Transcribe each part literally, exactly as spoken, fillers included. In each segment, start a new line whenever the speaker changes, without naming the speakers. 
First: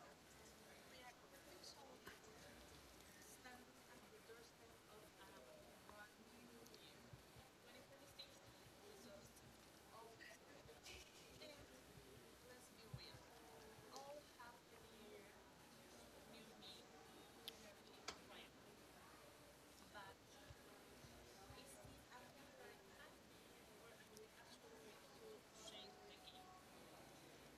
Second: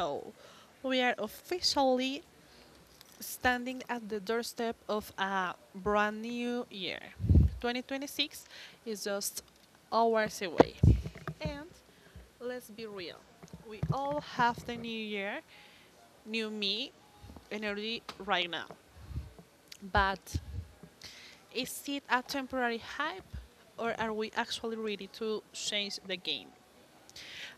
show. We are officially standing at the doorstep of a brand new year. twenty twenty-six is just hours away. And let's be real, we all have the new year, new me energy right now. But is it a temporary hype or are we actually ready to change the game?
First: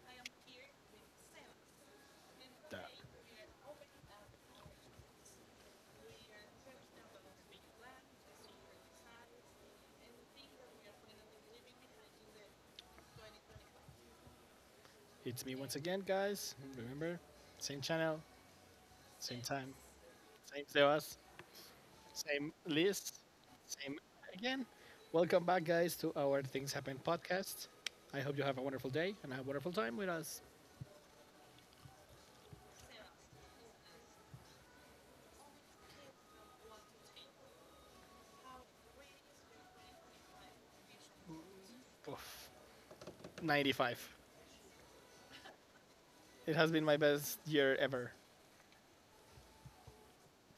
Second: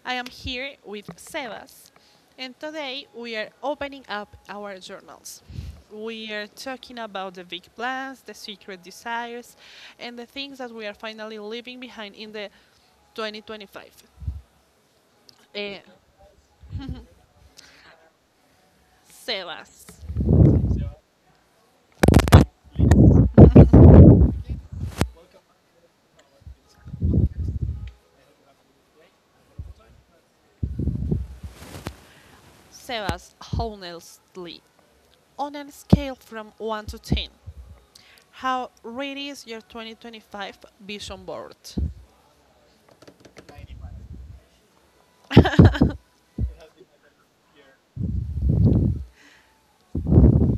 I am here with Sebas, and
That.
today we are opening up our journals. We are talking about the big plans, the secret desires, and the things that we are finally leaving behind in the twenty twenty-five.
It's me once
Eh,
again, guys. Remember, same channel, same time,
Sebas,
same Sebas, same list again. Welcome back, guys, to our Things Happen podcast. I hope you have a wonderful day and a wonderful time with us.
Sebas, honestly, on a scale from one to ten, how ready is your twenty twenty-five vision board?
Oof, ninety-five. It has been my best year ever,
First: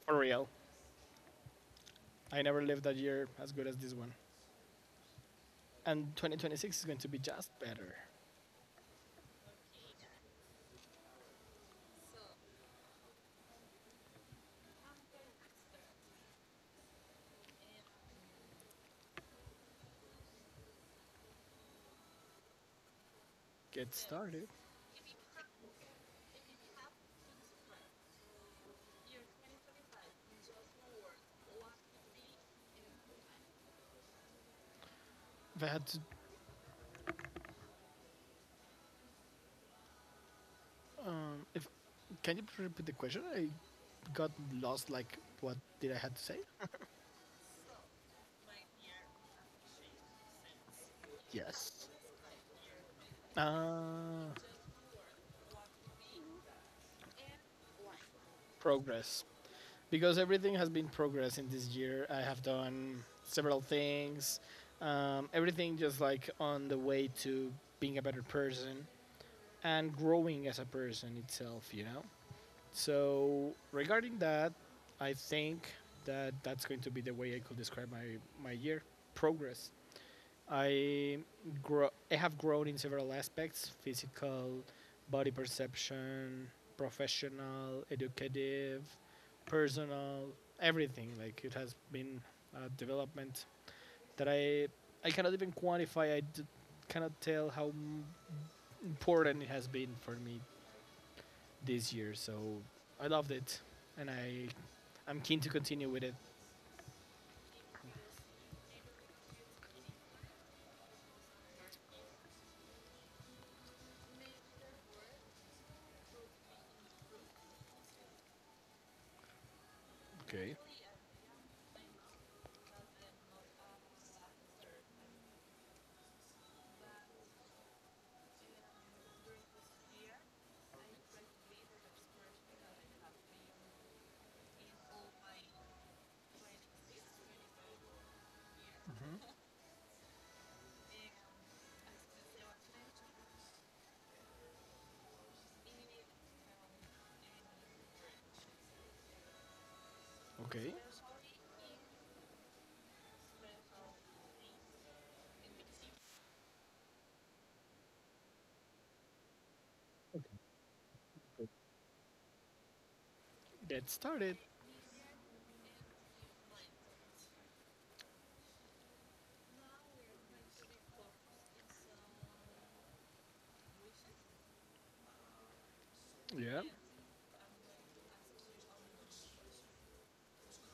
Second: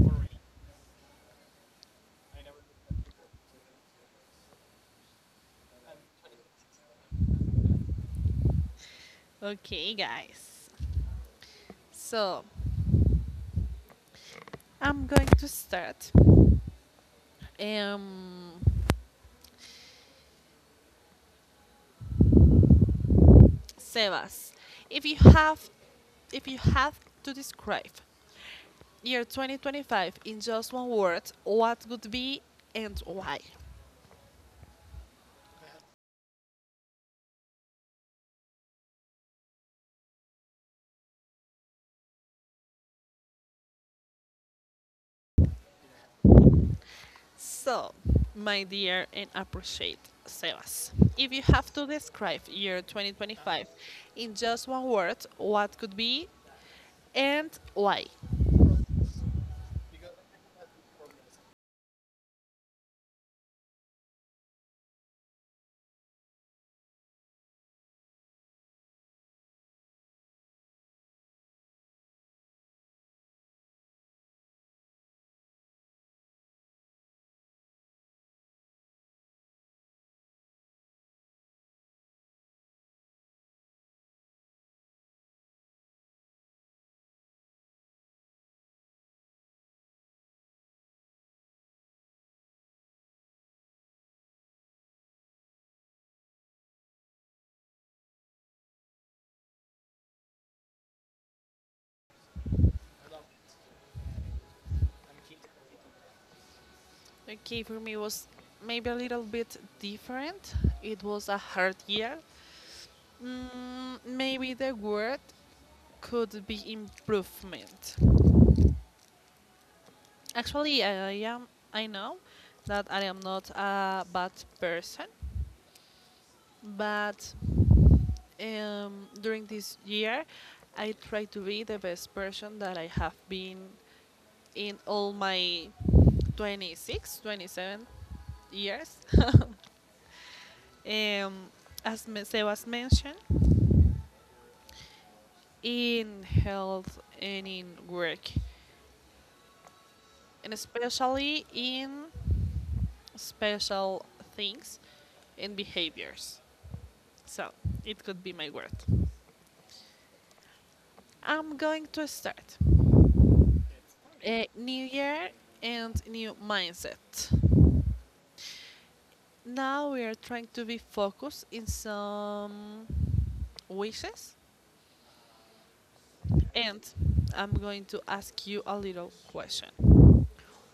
for real. I never lived a year as good as this one. And twenty twenty-six is going to be just better.
Okay, guys. So, I'm going to start. Um,
Get started.
Sebas, if you have if you have to describe year twenty twenty-five in just one word, what would be and why?
If I had to Um, if can you repeat the question? I got lost. Like, what did I had to say?
So, my dear and appreciate Sebas, if you have
Yes.
to describe year twenty twenty-five
Uh,
in just one word, what could be and why?
Progress. Because everything has been progress in this year. I have done several things. Um, everything just like on the way to being a better person and growing as a person itself, you know? So, regarding that, I think that that's going to be the way I could describe my, my year progress. I grow. I have grown in several aspects: physical, body perception, professional, educative, personal, everything. Like it has been a development that I I cannot even quantify. I d- cannot tell how m- important it has been for me this year. So I loved it, and I I'm keen to continue with it.
Okay, for me was maybe a little bit different. It was a hard year. Mm, maybe the word could be improvement?
Okay.
Actually, I am. I know that I am not a bad person, but um, during this year, I try to be the best person that I have been in all my twenty-six, twenty-seven years.
Hmm.
um, as me- Sebas mentioned, in health and in work, and
Okay.
especially in special things and behaviors. So it could be my word. I'm going to start.
Get started.
A new year and new mindset. Now we are trying to be focused in some wishes
Yeah.
and I'm going to ask you a little question.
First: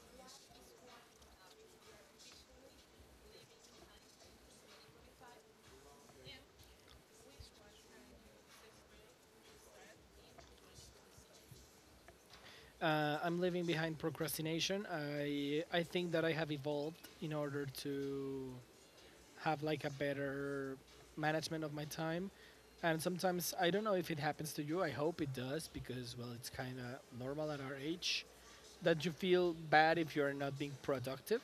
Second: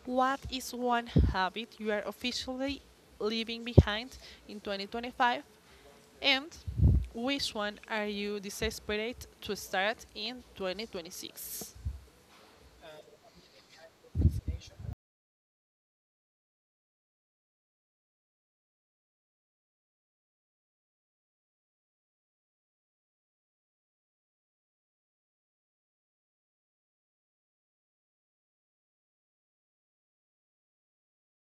What is one habit you are officially leaving behind in twenty twenty-five and which one are you desperate to start in twenty twenty-six?
Uh, I'm living behind procrastination. I I think that I have evolved in order to have like a better management of my time. And sometimes I don't know if it happens to you. I hope it does because well, it's kind of normal at our age that you feel bad if you're not being productive.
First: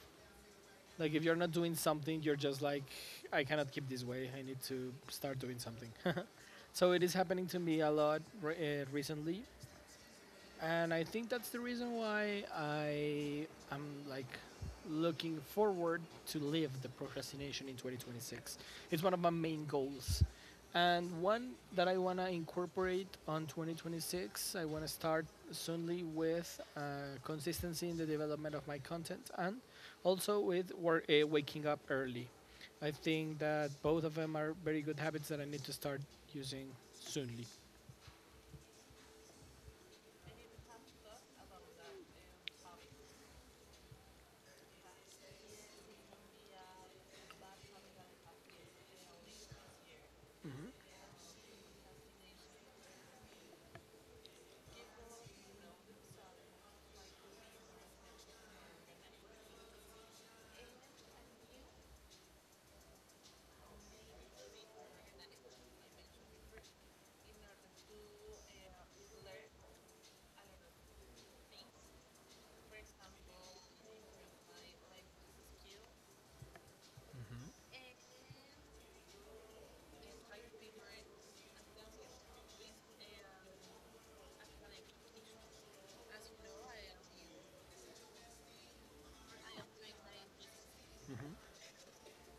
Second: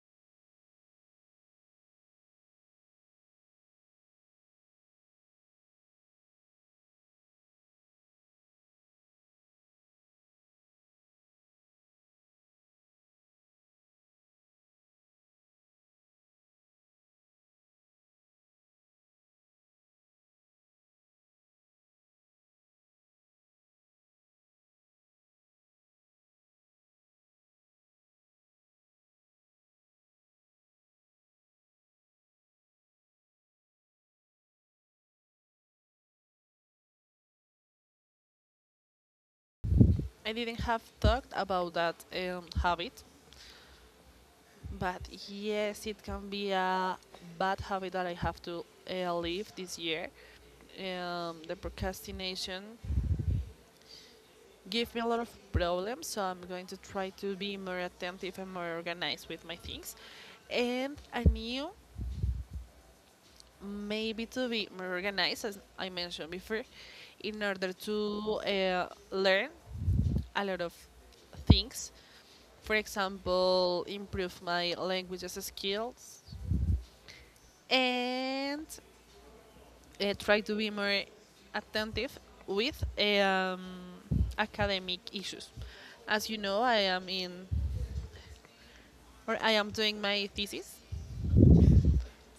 Like if you're not doing something, you're just like I cannot keep this way. I need to start doing something. So it is happening to me a lot re- uh, recently, and I think that's the reason why I am like looking forward to leave the procrastination in twenty twenty-six. It's one of my main goals. And one that I want to incorporate on twenty twenty-six, I want to start soonly with uh, consistency in the development of my content and also with work, uh, waking up early. I think that both of them are very good habits that I need to start using
I didn't have talked about that um, habit, but yes, it can be a bad habit that I have to uh, leave this year. Um, the procrastination gives me a lot of problems, so I'm going to try to be more attentive and more organized with my things. And I knew maybe to be more organized, as I mentioned before, in order to uh, learn a lot of things. For example, improve my languages skills and uh, try to be more attentive with um, academic issues. As you know, I am in or I am doing my thesis.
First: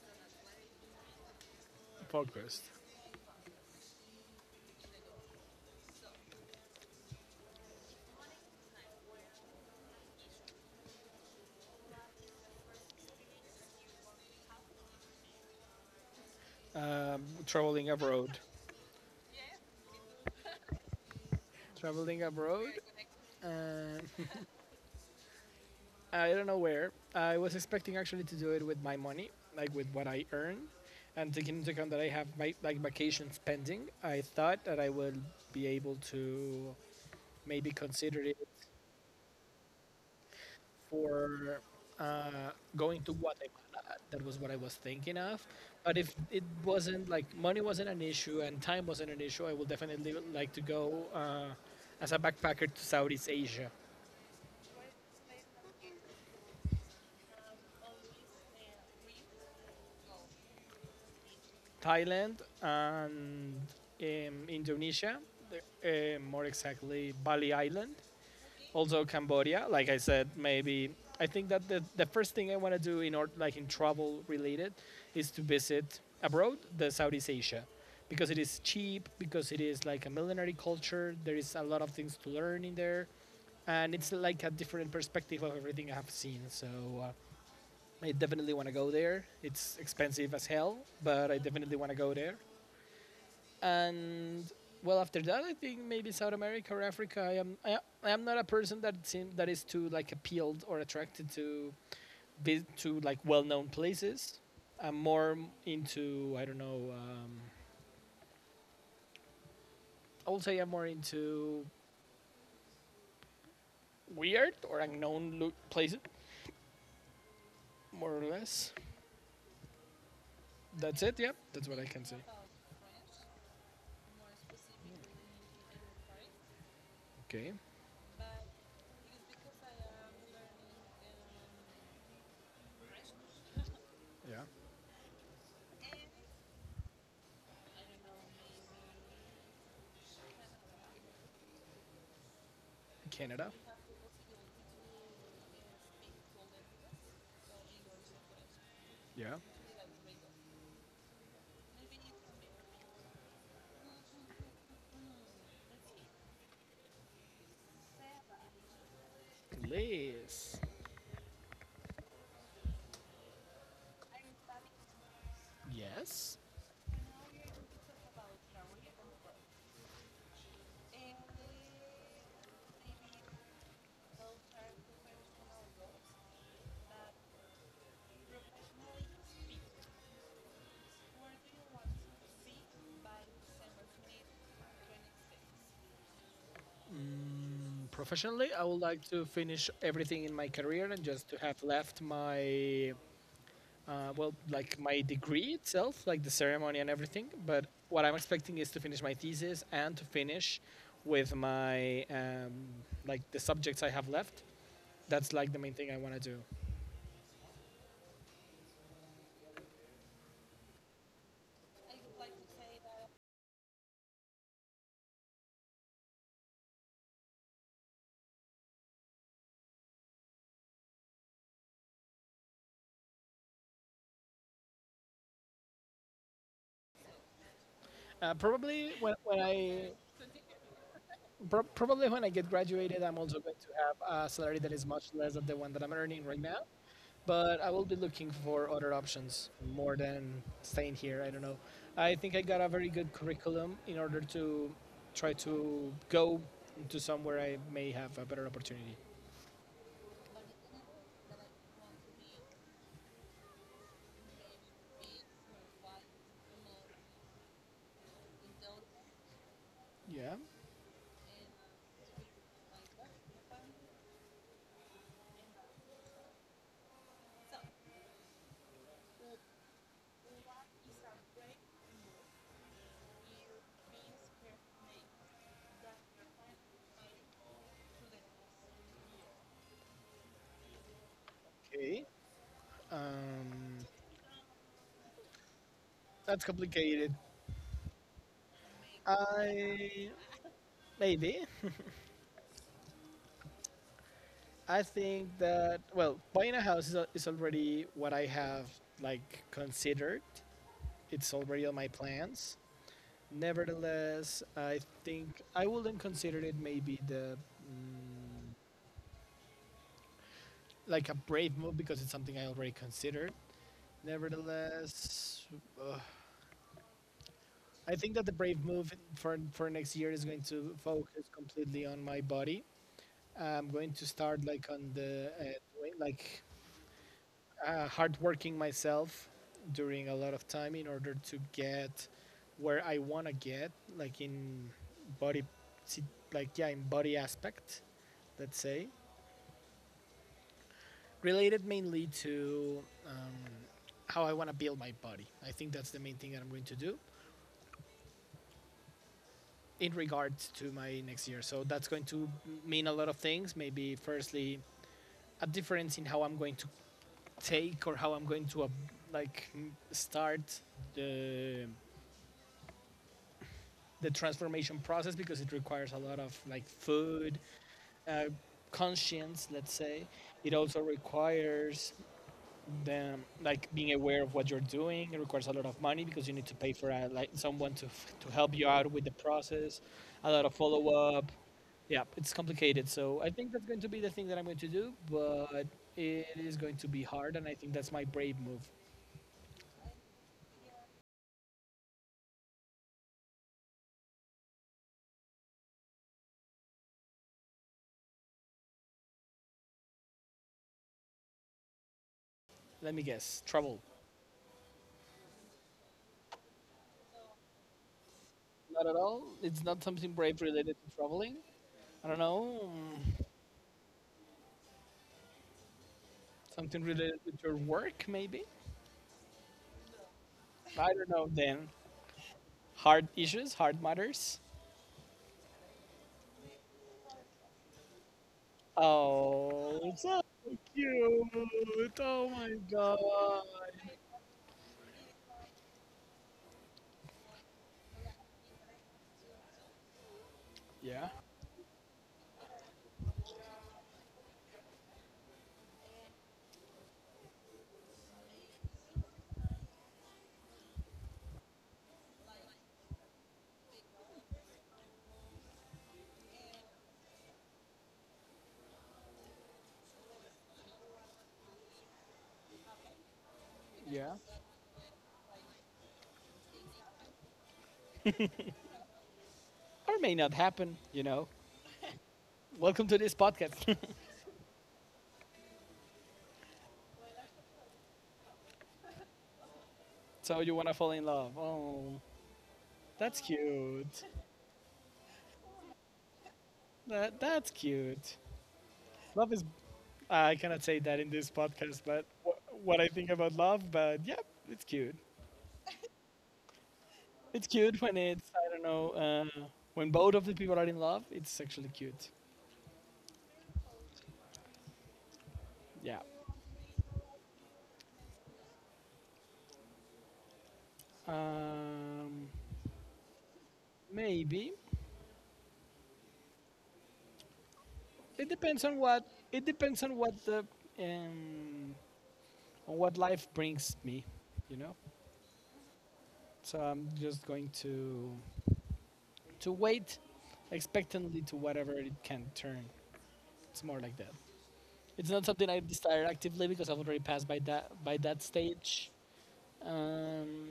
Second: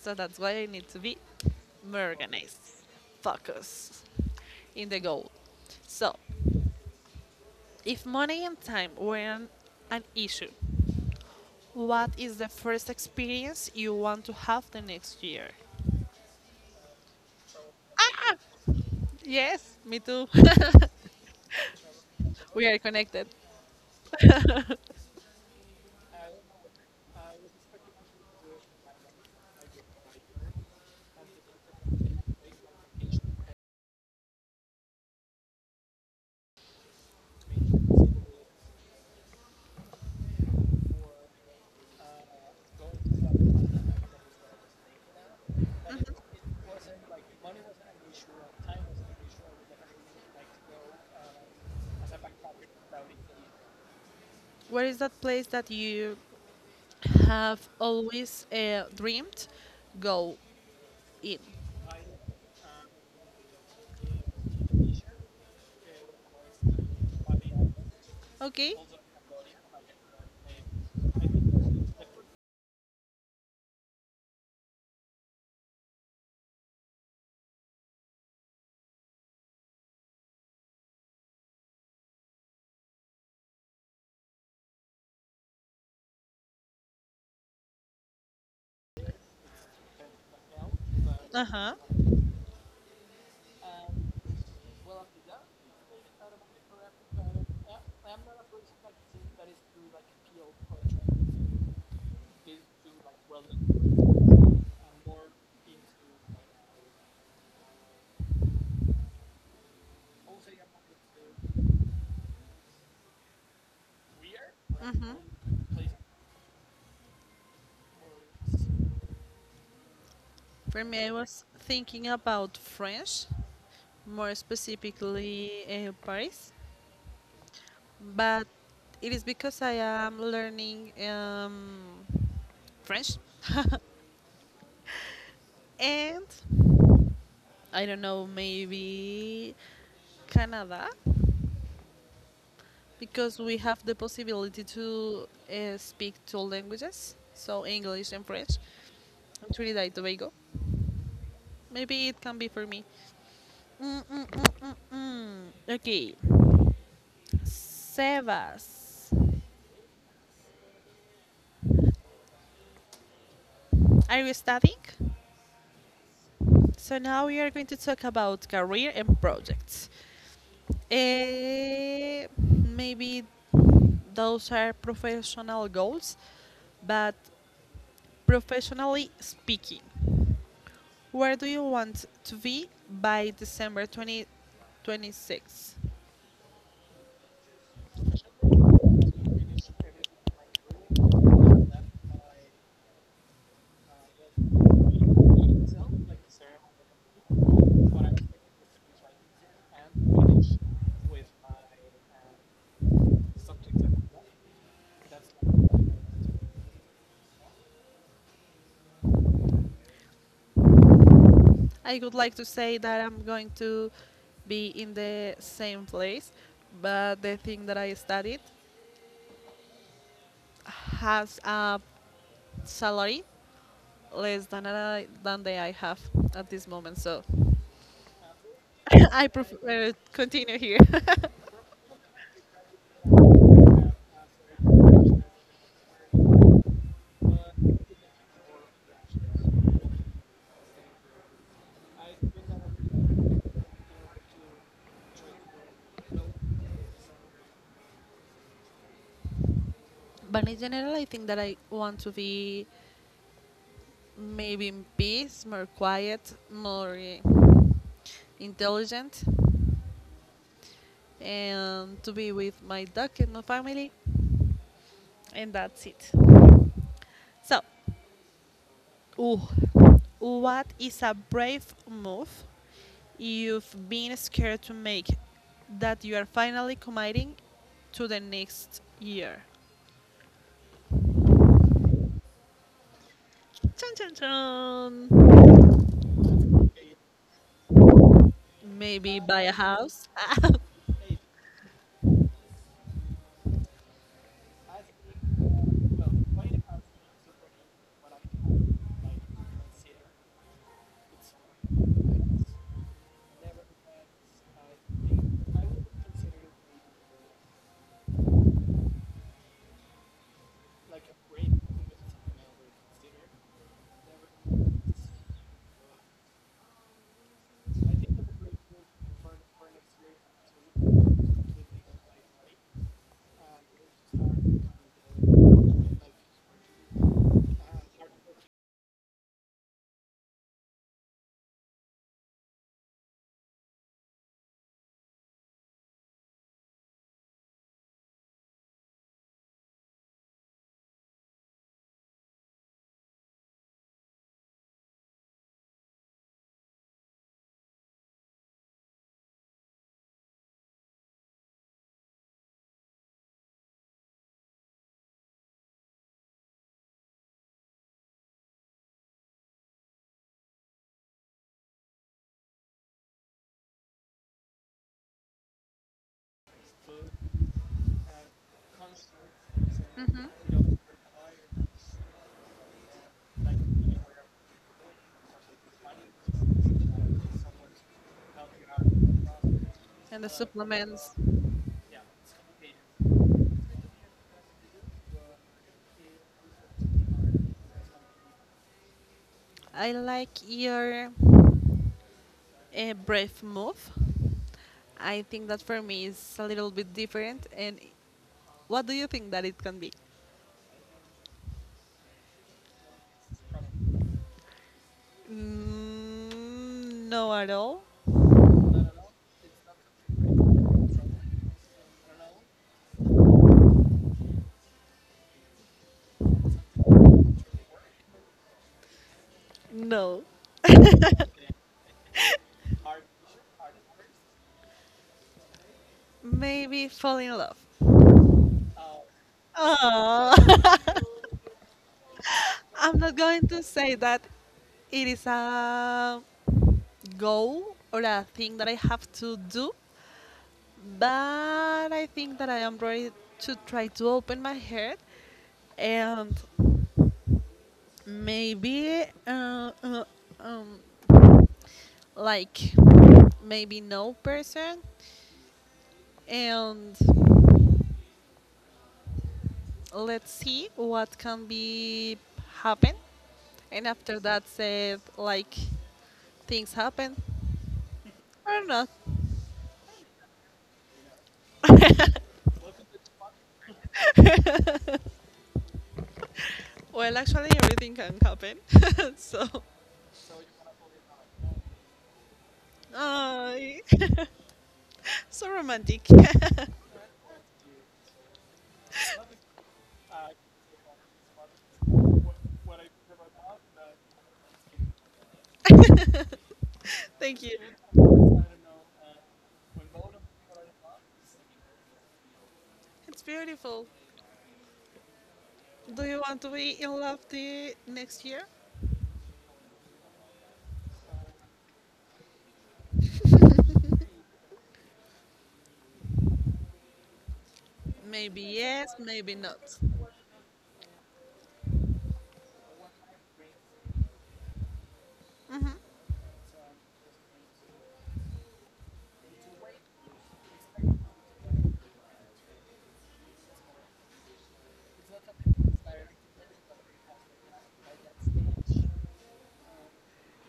So that's why I need to be more organized,
focused.
focused in the goal. So, if money and time weren't an issue, what is the first experience you want to have the next year?
Um, traveling
Ah,
abroad,
yes, me too.
traveling
We
abroad.
are connected.
Uh, I don't know where. I was expecting actually to do it with my money, like with what I earn, and taking into account that I have my like vacations pending. I thought that I would be able to maybe consider it for uh, going to Guatemala. That was what I was thinking of. But if it wasn't like money wasn't an issue and time wasn't an issue, I would definitely like to go uh, as a backpacker to Southeast Asia.
Where is that place that you have always uh, dreamed go in?
Thailand and um, Indonesia, uh, more exactly Bali Island,
Okay.
also Cambodia. Like I said, maybe I think that the, the first thing I want to do in order, like in travel related, is to visit abroad, the Southeast Asia, because it is cheap, because it is like a millenary culture. There is a lot of things to learn in there, and it's like a different perspective of everything I have seen. So. Uh, I definitely want to go there. It's expensive as hell, but I
Uh huh.
definitely want to go there. And well, after that, I think maybe South America or Africa. i am i, I am not a person that seem, that is too like appealed or attracted to be to like well-known places. I'm more into, I don't know, um, I would say I'm more into weird or
Hmm.
unknown lo- places, more or less.
For
That's
me, I
it, yeah,
was
that's what I can
thinking
say.
about French, more specifically uh, Paris,
Okay.
but it is because I am learning um, French
Yeah.
and I don't know, maybe Canada, because
Canada.
we have the possibility to uh, speak two languages, so English and French,
Yeah.
and Trinidad and Tobago. Maybe it can be for me. Mm, mm, mm, mm, mm. Okay, Sebas,
Liz.
are you studying?
Yes.
So now we are going to talk about career and projects. Eh, maybe those are professional goals, but professionally speaking, where do you want to be by December twenty twenty-six?
Mm, professionally, I would like to finish everything in my career and just to have left my, uh, well, like my degree itself, like the ceremony and everything. But what I'm expecting is to finish my thesis and to finish with my, um, like the subjects I have left. That's like the main thing I want to do.
I would like to say that I'm going to be in the same place, but the thing that I studied has a salary less than I, than the I have at this moment. So
Uh, probably when,
I
when I,
prefer continue here.
prob Probably when I get graduated, I'm to have a salary that is much less than the one that I'm earning right now. But I will be looking for other options more than staying here. I don't know. I think I got a very good curriculum in order to try to go to somewhere I may have a better opportunity.
But in general, I think that I want to be maybe in peace, more quiet, more eh, intelligent,
Yeah.
and to be with my dog and my family, and that's it. So, ooh, what is a brave move you've been scared to make that you are finally committing to the next year?
Okay. Um,
Chun chun chun.
that's complicated.
Maybe buy a house.
I maybe. I think that well, buying a house is, al- is already what I have like considered. It's already on my plans. Nevertheless, I think I wouldn't consider it maybe the mm, like a brave move because it's something I already considered. Nevertheless, uh, I think that the brave move for for next year is going to focus completely on my body. I'm going to start like on the uh, doing, like uh, hard working myself during a lot of time in order to get where I want to get, like in body, si- like yeah, in body aspect let's say, related mainly to um, how I want to build my body. I think that's the main thing that I'm going to do in regard to my next year. So that's going to mean a lot of things. Maybe firstly, a difference in how I'm going to take or how I'm going to uh, like start the the transformation process because it requires a lot of like food, uh, conscience, let's say. It also requires then, like being aware of what you're doing. It requires a lot of money because you need to pay for a, like someone to f- to help you out with the process,
And the
a lot of
supplements.
follow-up. Yeah, it's complicated. So I think that's going to be the thing that I'm going to do, but it is going to be hard, and I think that's my brave move.
I like your uh, breath move. I think that for me is a little bit different. And what do you think that it can be?
Let me guess, travel.
Mm, no, at all.
Not at all. It's not something brave related to traveling. I don't know, mm, something related with your work maybe.
No.
I don't know then, hard issues, hard matters.
Maybe fall in love.
Oh, so
Oh.
cute. Oh my god.
I'm not going to say that it is a goal or a thing that I have to do,
Yeah,
but I think that I am ready to try to open my head and maybe uh, uh, um, like maybe no person and let's see what can be happen and
yeah.
after that said like things happen or not.
Or may not happen, you know. Welcome to this podcast.
Well, actually, everything can happen. So,
So you wanna fall in love. Oh, that's
uh,
cute.
so romantic.
That that's cute. Love is, I cannot say that in this podcast, but wh- what I think about love, but yeah, it's cute.
Thank
It's
you.
cute when it's I don't know, uh, when both of the people are in love, it's actually cute.
It's beautiful.
Yeah.
Do you want to be in love the next year?
Um Maybe. It
Maybe
depends on
yes,
what,
maybe
it
not.
depends on what the um, on what life brings me, you know.
Mhm.
So I'm just going to to wait expectantly to whatever it can turn. It's more like that. It's not something I desire actively because I've already passed by that by that stage. Um,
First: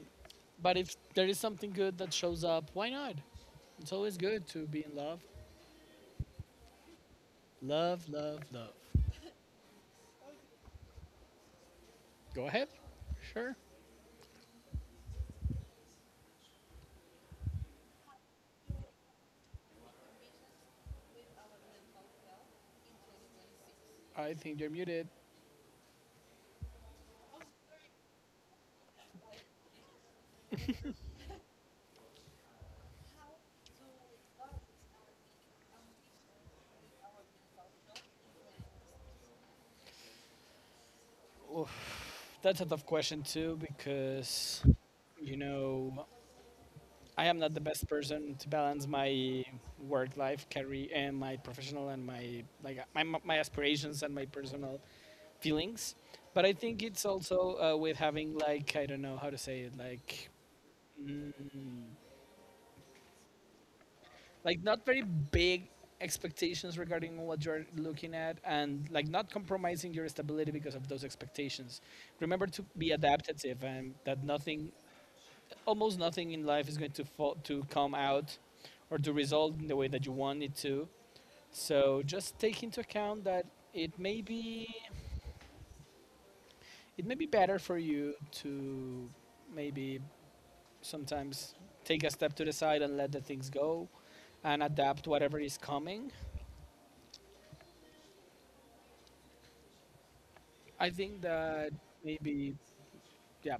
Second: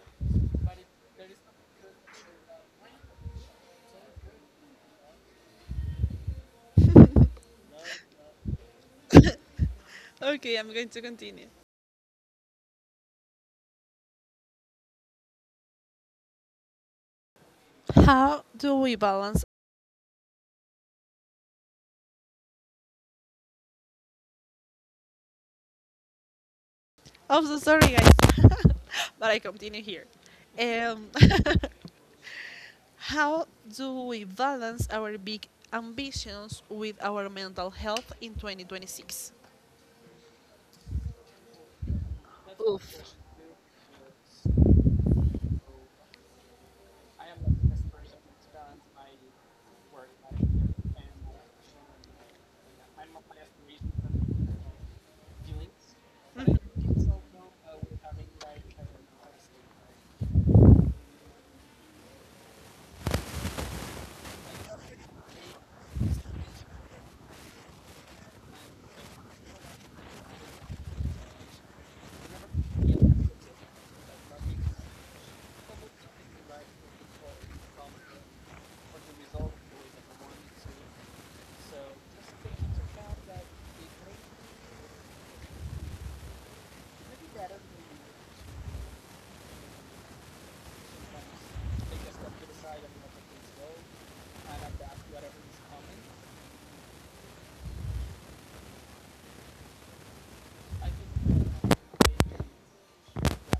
but if there is something good that shows up, why not? It's always good to be in love. Love, love, love.
Okay, I'm going to continue.
Go ahead. Sure.
How do we balance?
I think you're muted.
I'm so sorry, guys, but I continue here. Um, how do we balance our big ambitions with our mental health in twenty twenty-six?
Oof. That's a tough question too, because you know I am not the best person to balance my work life, career, and my professional and my like my my aspirations and my personal feelings. But I think it's also uh, with having like I don't know how to say it like mm, like not very big expectations regarding what you're looking at and like not compromising your stability because of those expectations. Remember to be adaptive and that nothing, almost nothing in life is going to fall, to come out or to result in the way that you want it to. So just take into account that it may be it may be better for you to maybe sometimes take a step to the side and let the things go and adapt whatever is coming. I think that maybe yeah,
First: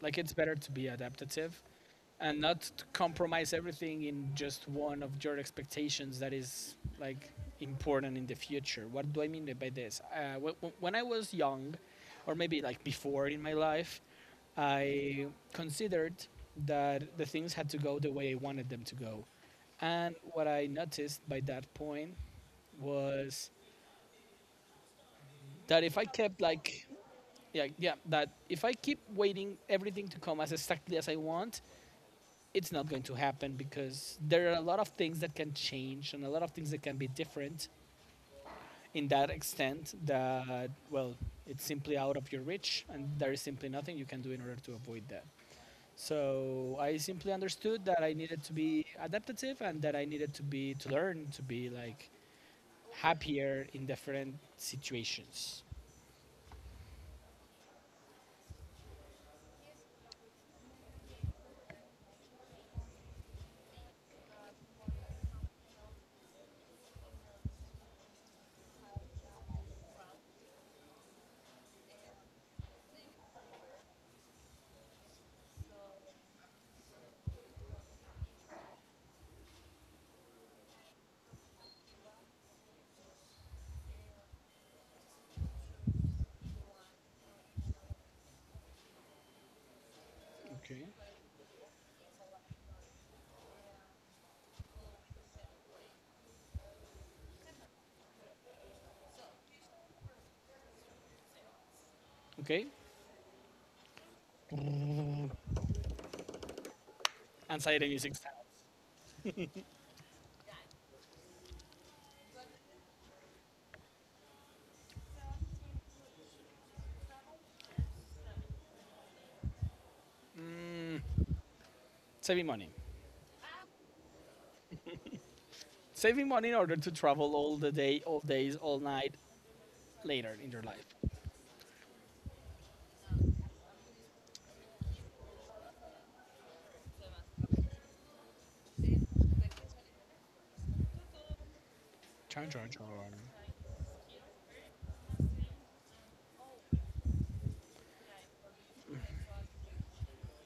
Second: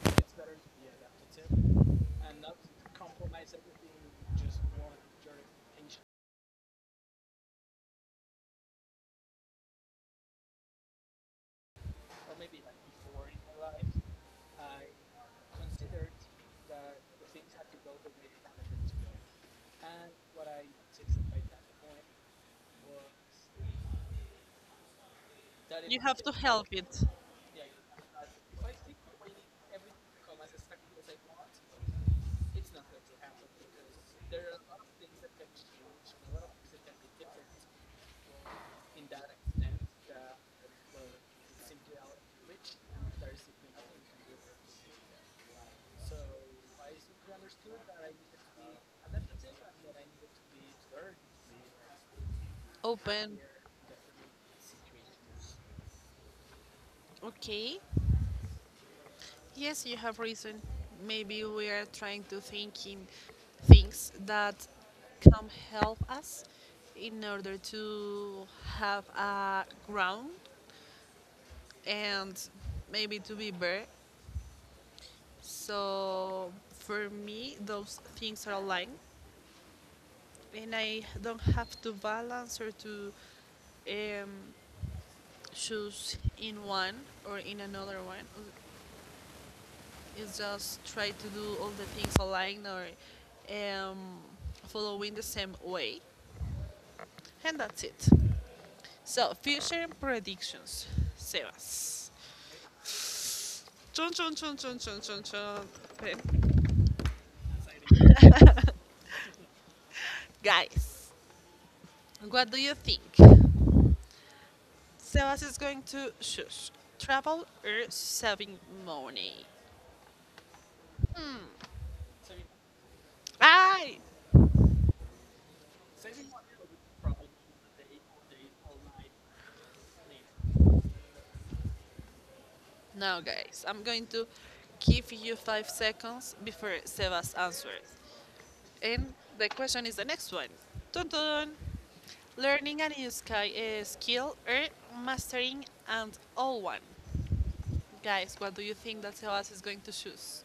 like it's better to be adaptive. And not to compromise everything in just one of your expectations that is like important in the future. What do I mean by this? Uh, when I was young, or maybe like before in my life, I considered that the things had to go the way I wanted them to go. And what I noticed by that point was that if
You
I
have to
kept
help
like
it
yeah yeah that if I keep waiting everything to come as exactly as I want, it's not going to happen because there are a lot of things that can change and a lot of things that can be different in that extent that well, it's simply out of your reach and there is simply nothing you can do in order to avoid that. So I simply understood that I needed to be adaptive and that I needed to be to learn to be like
open.
happier in different situations.
Okay. Yes, you have reason. Maybe we are trying to think in things that can help us in order to have a ground and maybe to be better. So for me, those things are aligned, and I don't have to balance or to um, choose in one or in another one. You just
Okay.
try to do all the things online or um, following the same way. And that's it. So, future predictions, Sebas.
Okay.
Chun chun chun chun chun chun chun.
Anxiety music styles.
Guys, what do you think? Sebas is going to choose travel or saving money.
Mm,
Hmm.
Saving money.
I
Saving money in order to travel all the day, all days, all night later in your life.
Now, guys, I'm going to give you five seconds before Sebas answers. And the question is the next one. Dun dun.
Chon chon
Learning a new
chon.
sky, uh, skill or mastering and all one. Guys, what do you think that Sebas is going to choose?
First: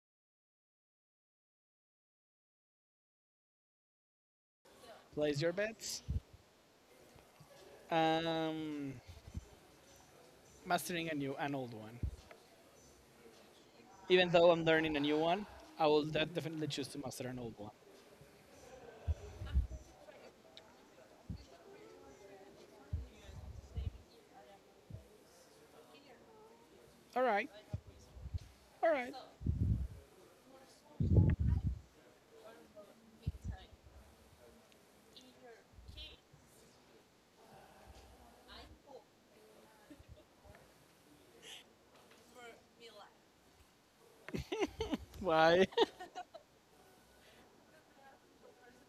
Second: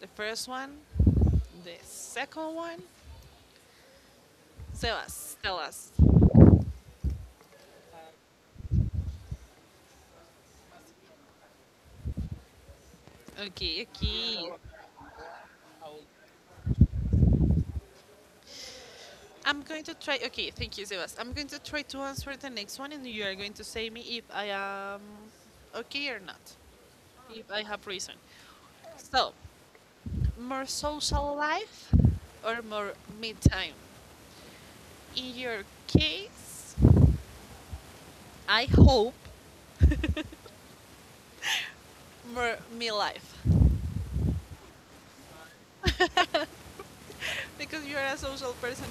The first one, the second one. Sebas,
Place your
tell us.
bets. Um, Mastering a new an old one.
Okay,
Even
okay.
though I'm learning a new one, I will definitely choose to master an old one.
I'm going to try. Okay, thank you, Sebas. I'm going to try to answer the next one, and you are going to say me if I am okay or not,
All right,
if I have reason.
all right.
So, more social life or more me time? In your case, I hope mer- me life
Why?
because you're a social person,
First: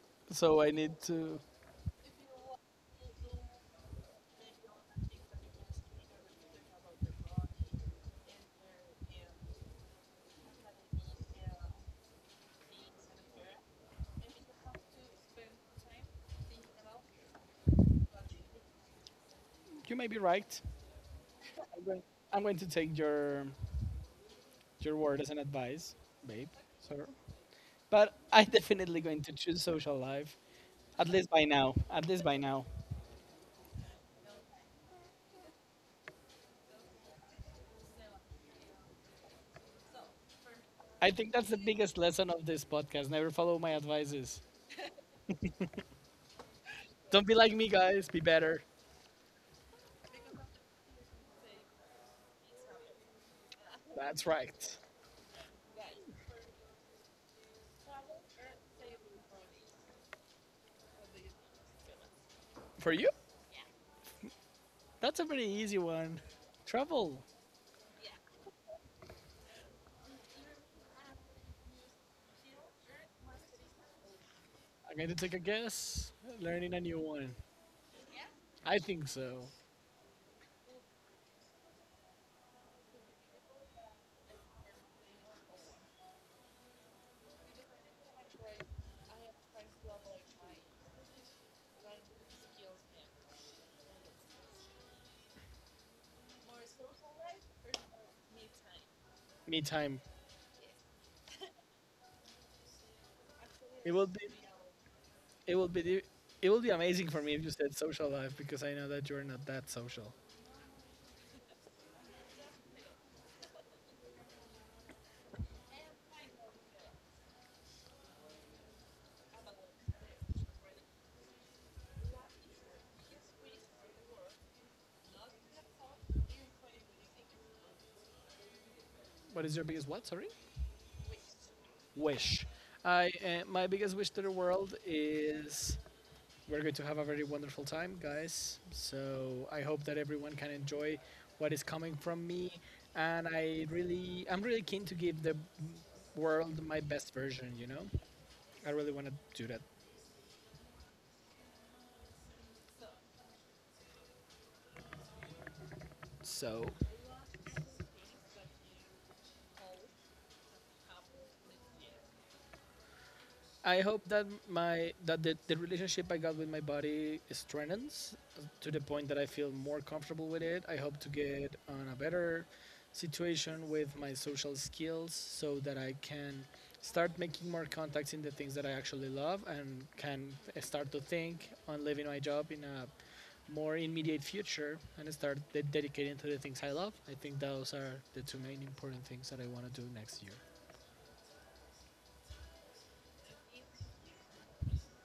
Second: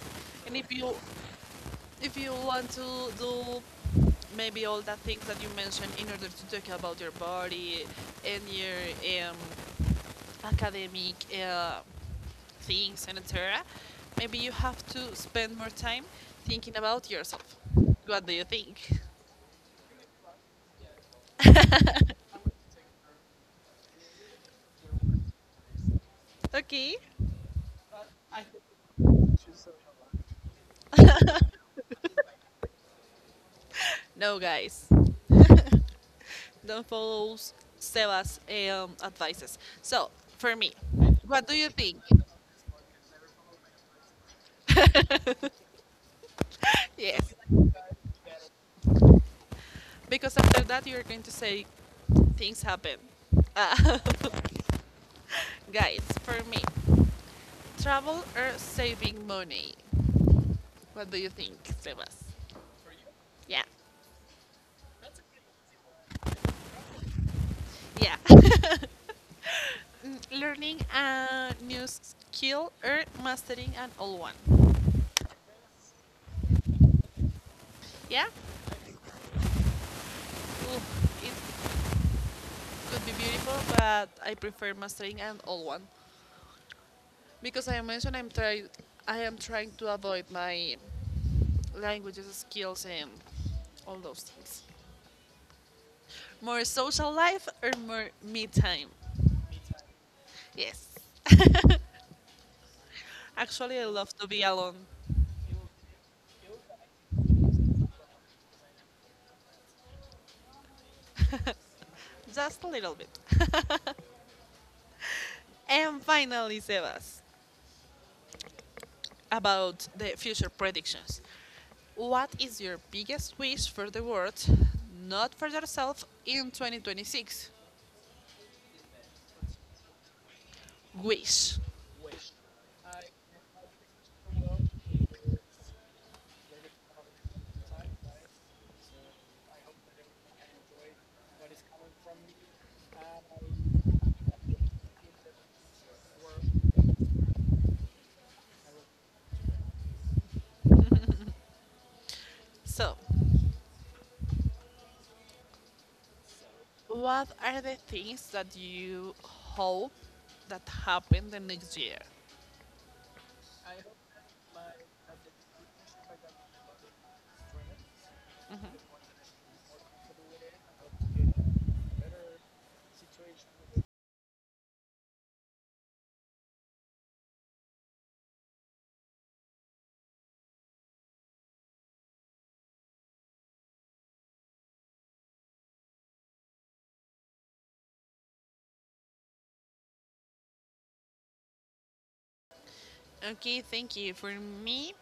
and
So I
if you
need to.
if you want to do maybe all the things that you mentioned in order to talk about your body and your um, academic uh, things and et cetera, maybe you have to spend more time thinking about yourself. What do you think?
You may be right. I'm going, I'm going to take your your word as an advice, babe,
Okay.
sir. But I'm definitely going to choose social life. At least by now. At least by now.
No, guys, don't follow Seba's um, advices. So, for me,
I think
what
that's the
do you
biggest
think?
lesson of this podcast. Never follow my advices. Don't be
Yes,
like me, guys. Be better.
because after that you're going to say things happen. Uh,
That's right.
guys, for me, travel or saving money? What do you think, Sebas?
For you,
Yeah,
that's a pretty easy one. Travel.
yeah. Mm, Learning a new skill or mastering an old one?
I'm going to take a guess. Learning a new one.
Yeah,
I think so.
ooh, it could be beautiful, but I prefer mastering an old one. Because I mentioned I'm trying, I am trying to avoid my languages skills and all those things. More social life or more me time?
Me time.
Yes. Actually, I
It will
love
be.
to be alone,
It will be. It will be amazing for me if you said social life because I know that you're not that social.
just a little bit. And finally, Sebas, about the future predictions. What is your biggest wish for the world, not for yourself, in twenty twenty-six?
What is your biggest what? Sorry.
Wish.
Wish. I uh, my biggest wish to the world is we're going to have a very wonderful time, guys. So I hope that everyone can enjoy what is coming from me, and I really, I'm really keen to give the world my best version. You know, I really want to do that.
So,
So
what are the things that you hope that happen the next year?
I hope that my that the, the relationship I got with my body strengthens to the point that I feel more comfortable with it. I hope to get on a better situation with my social skills so that I can start making more contacts in the things that I actually love and can start to think on leaving my job in a more immediate future and start de- dedicating to the things I love. I think those are the two main important things that I want to do next year.
Okay, thank you. For me,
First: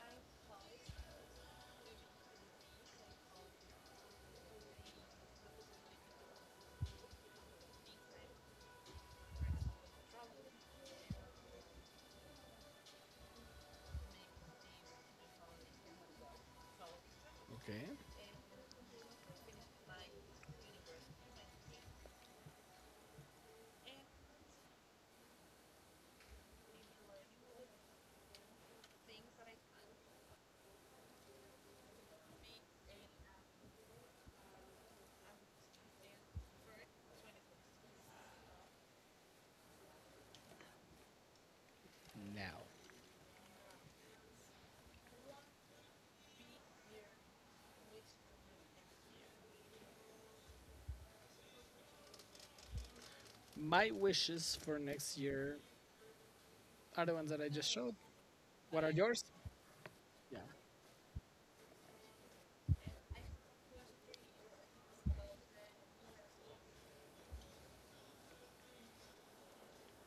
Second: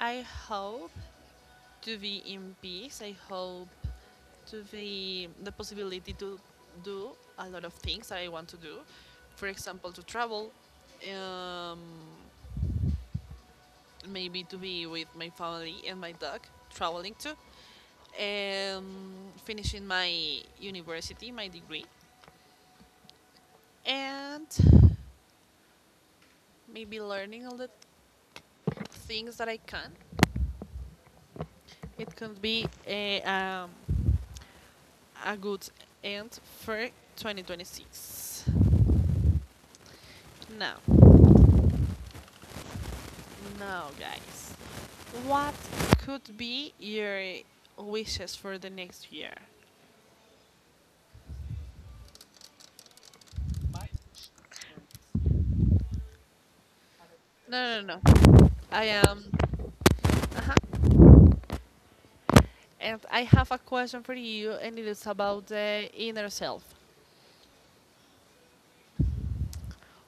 I hope to be in peace. I hope to be the possibility to do a lot of things that I want to do. For example, to travel, um, maybe to be with my family and my dog, traveling too,
Okay.
um, finishing my university, my degree, and maybe learning all the things that I can. It could be a, um, a good end for twenty twenty-six. Now,
Now,
Now, guys, what could be your wishes for the next year?
my wishes for next year are the ones that I just
No, no,
showed.
no. I
What are
am.
yours? Yeah.
Uh-huh. And I have a question for you, and it is about the inner self.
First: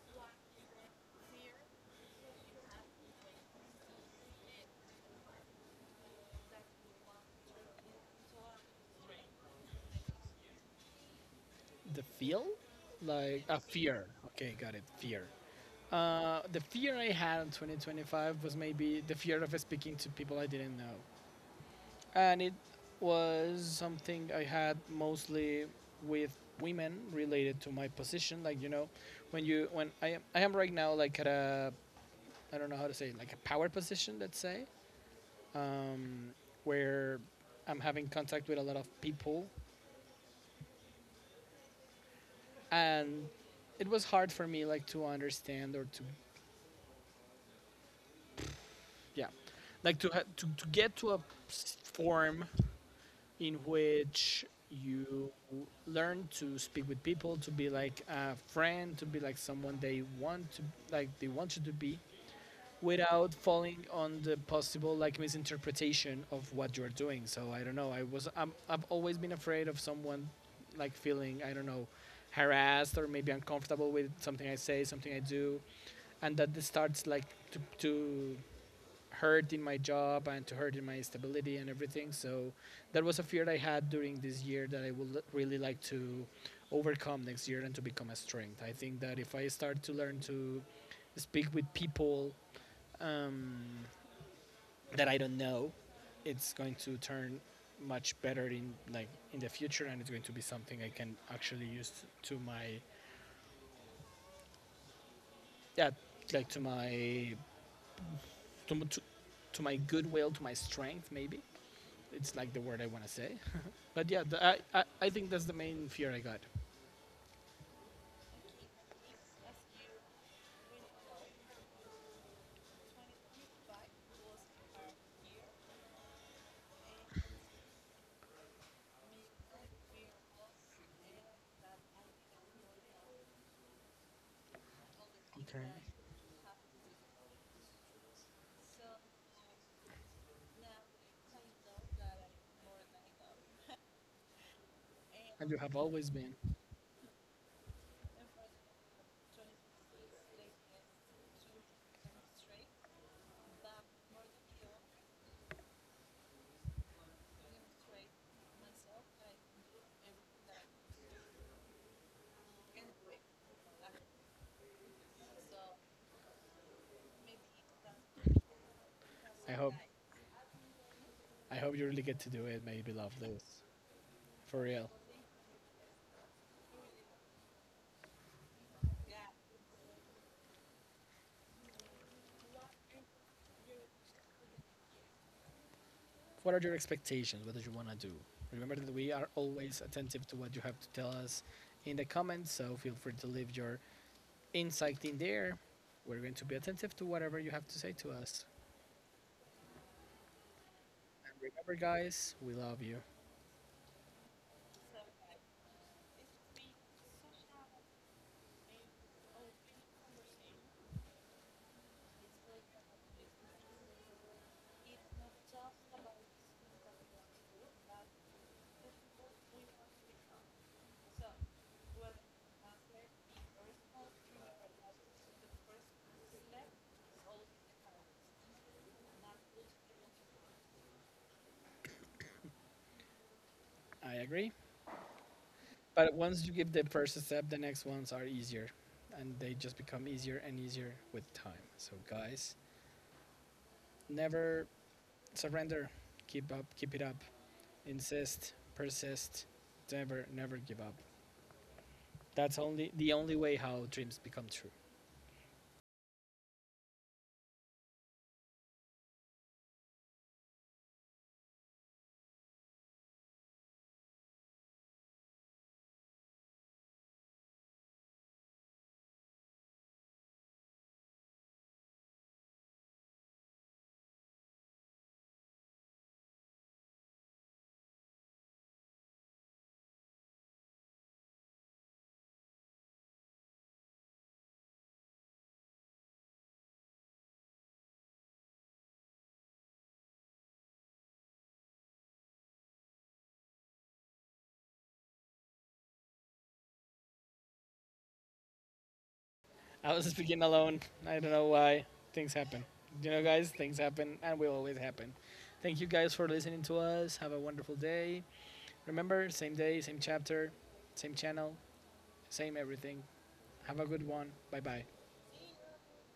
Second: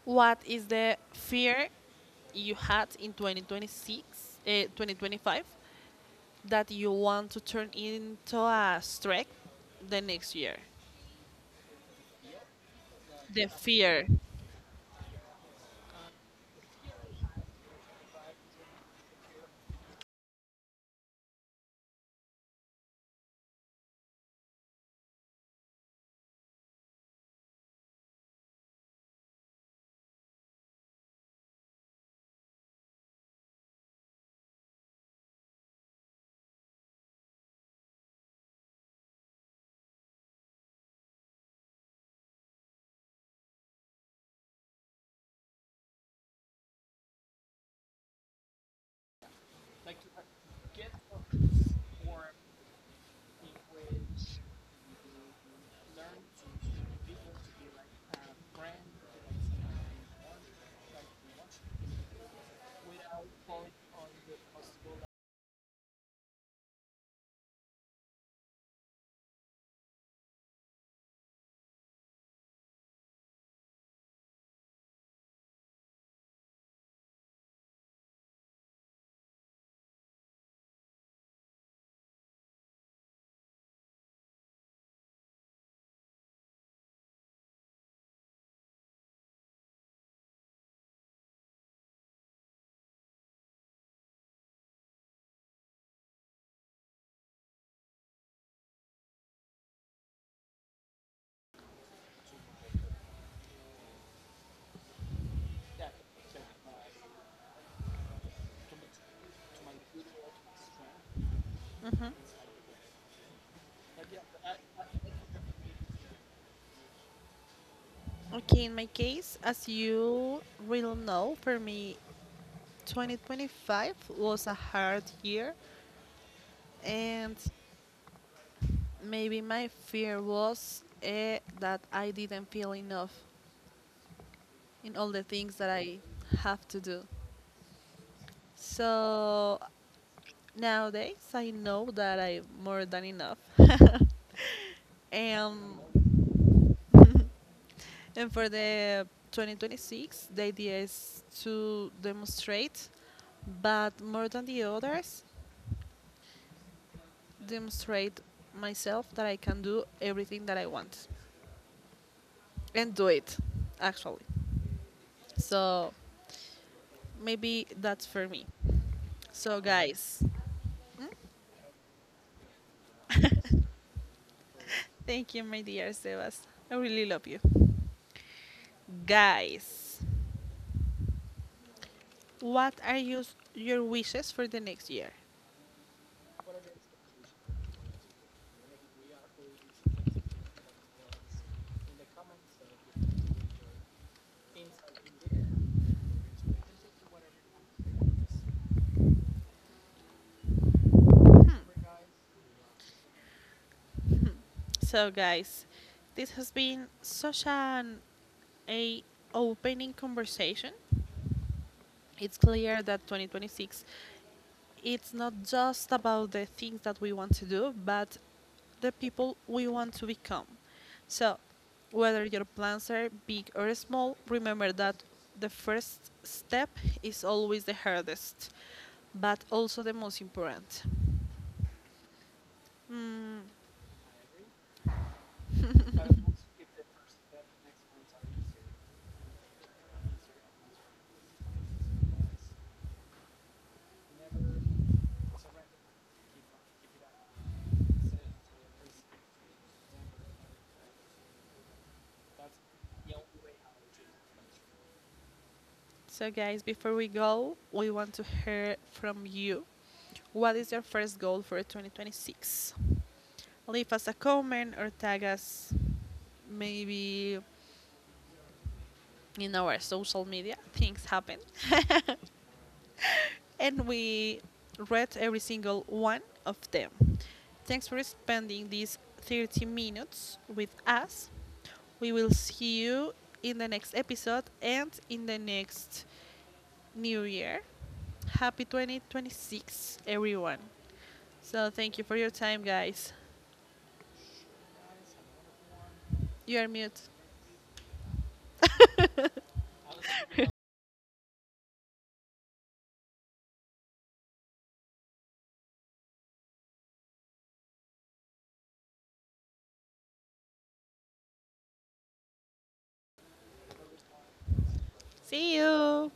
What is the fear you had in twenty twenty-six, uh, twenty twenty-five that you want to turn into a strength the next year?
The feel? Like
The
a
fear.
fear. Okay, got it. Fear. Uh, the fear I had in twenty twenty-five was maybe the fear of speaking to people I didn't know. And it was something I had mostly with women related to my position. Like, you know, when you, when I am, I am right now like at a, I don't know how to say, it, like a power position, let's say. um, where I'm having contact with a lot of people, and it was hard for me like to understand or to, yeah, like to ha- to, to get to a form in which you learn to speak with people, to be like a friend, to be like someone they want to like they want you to be, without falling on the possible like misinterpretation of what you're doing. So I don't know. I was I'm, I've always been afraid of someone like feeling I don't know harassed or maybe uncomfortable with something I say, something I do, and that this starts like to, to hurt in my job and to hurt in my stability and everything. So that was a fear I had during this year that I would really like to overcome next year and to become a strength. I think that if I start to learn to speak with people um, that I don't know, it's going to turn much better in like in the future, and it's going to be something I can actually use to my yeah, like to my to to, to my goodwill, to my strength, maybe. It's like the word I want to say. But yeah, the, I, I I think that's the main fear I got.
Okay, in my case, as you will know, for me, twenty twenty-five was a hard year, and maybe my fear was eh, that I didn't feel enough in all the things
Okay.
that I have to do. So nowadays, I know that I'm more than enough.
And you have
Um,
always been.
And for the twenty twenty-six, the idea is to demonstrate, but more than the others, demonstrate myself that I can do everything that I want and do it, actually. So maybe that's for me.
I
So,
hope
guys,
I hope you really get to do it, my beloved Liz. For real.
thank you, my dear Sebas. I really love you. Guys, what are your your wishes for the next year?
What are your expectations? What do you want to do? Remember that we are always attentive to what you have to tell us in the comments, so feel free to leave your insight in there. We're going to be attentive to whatever you have to say to us. And remember,
Hmm.
guys, we love you.
So, guys, this has been such an a opening conversation. It's clear that twenty twenty-six, it's not just about the things that we want to do, but the people we want to become. So, whether your plans are big or small, remember that the first step is always the hardest, but also the most important. Mm.
I agree. But once you give the first step, the next ones are easier. And they just become easier and easier with time. So, guys, never surrender. Keep up, keep it up. Insist, persist. Never, never give up. That's only the only way how dreams become true.
So, guys, before we go, we want to hear from you. What is your first goal for twenty twenty-six? Leave us a comment or tag us maybe in our social media. Things happen. And we read every single one of them. Thanks for spending these thirty minutes with us. We will see you in the next episode and in the next new year. Happy twenty twenty-six, everyone. So, thank you for your time, guys. You are mute.
I was speaking alone. I don't know why. Things happen. You know, guys, things happen and will always happen. Thank you guys for listening to us. Have a wonderful day. Remember, same day, same chapter, same channel, same everything. Have a good one. Bye bye.
See you.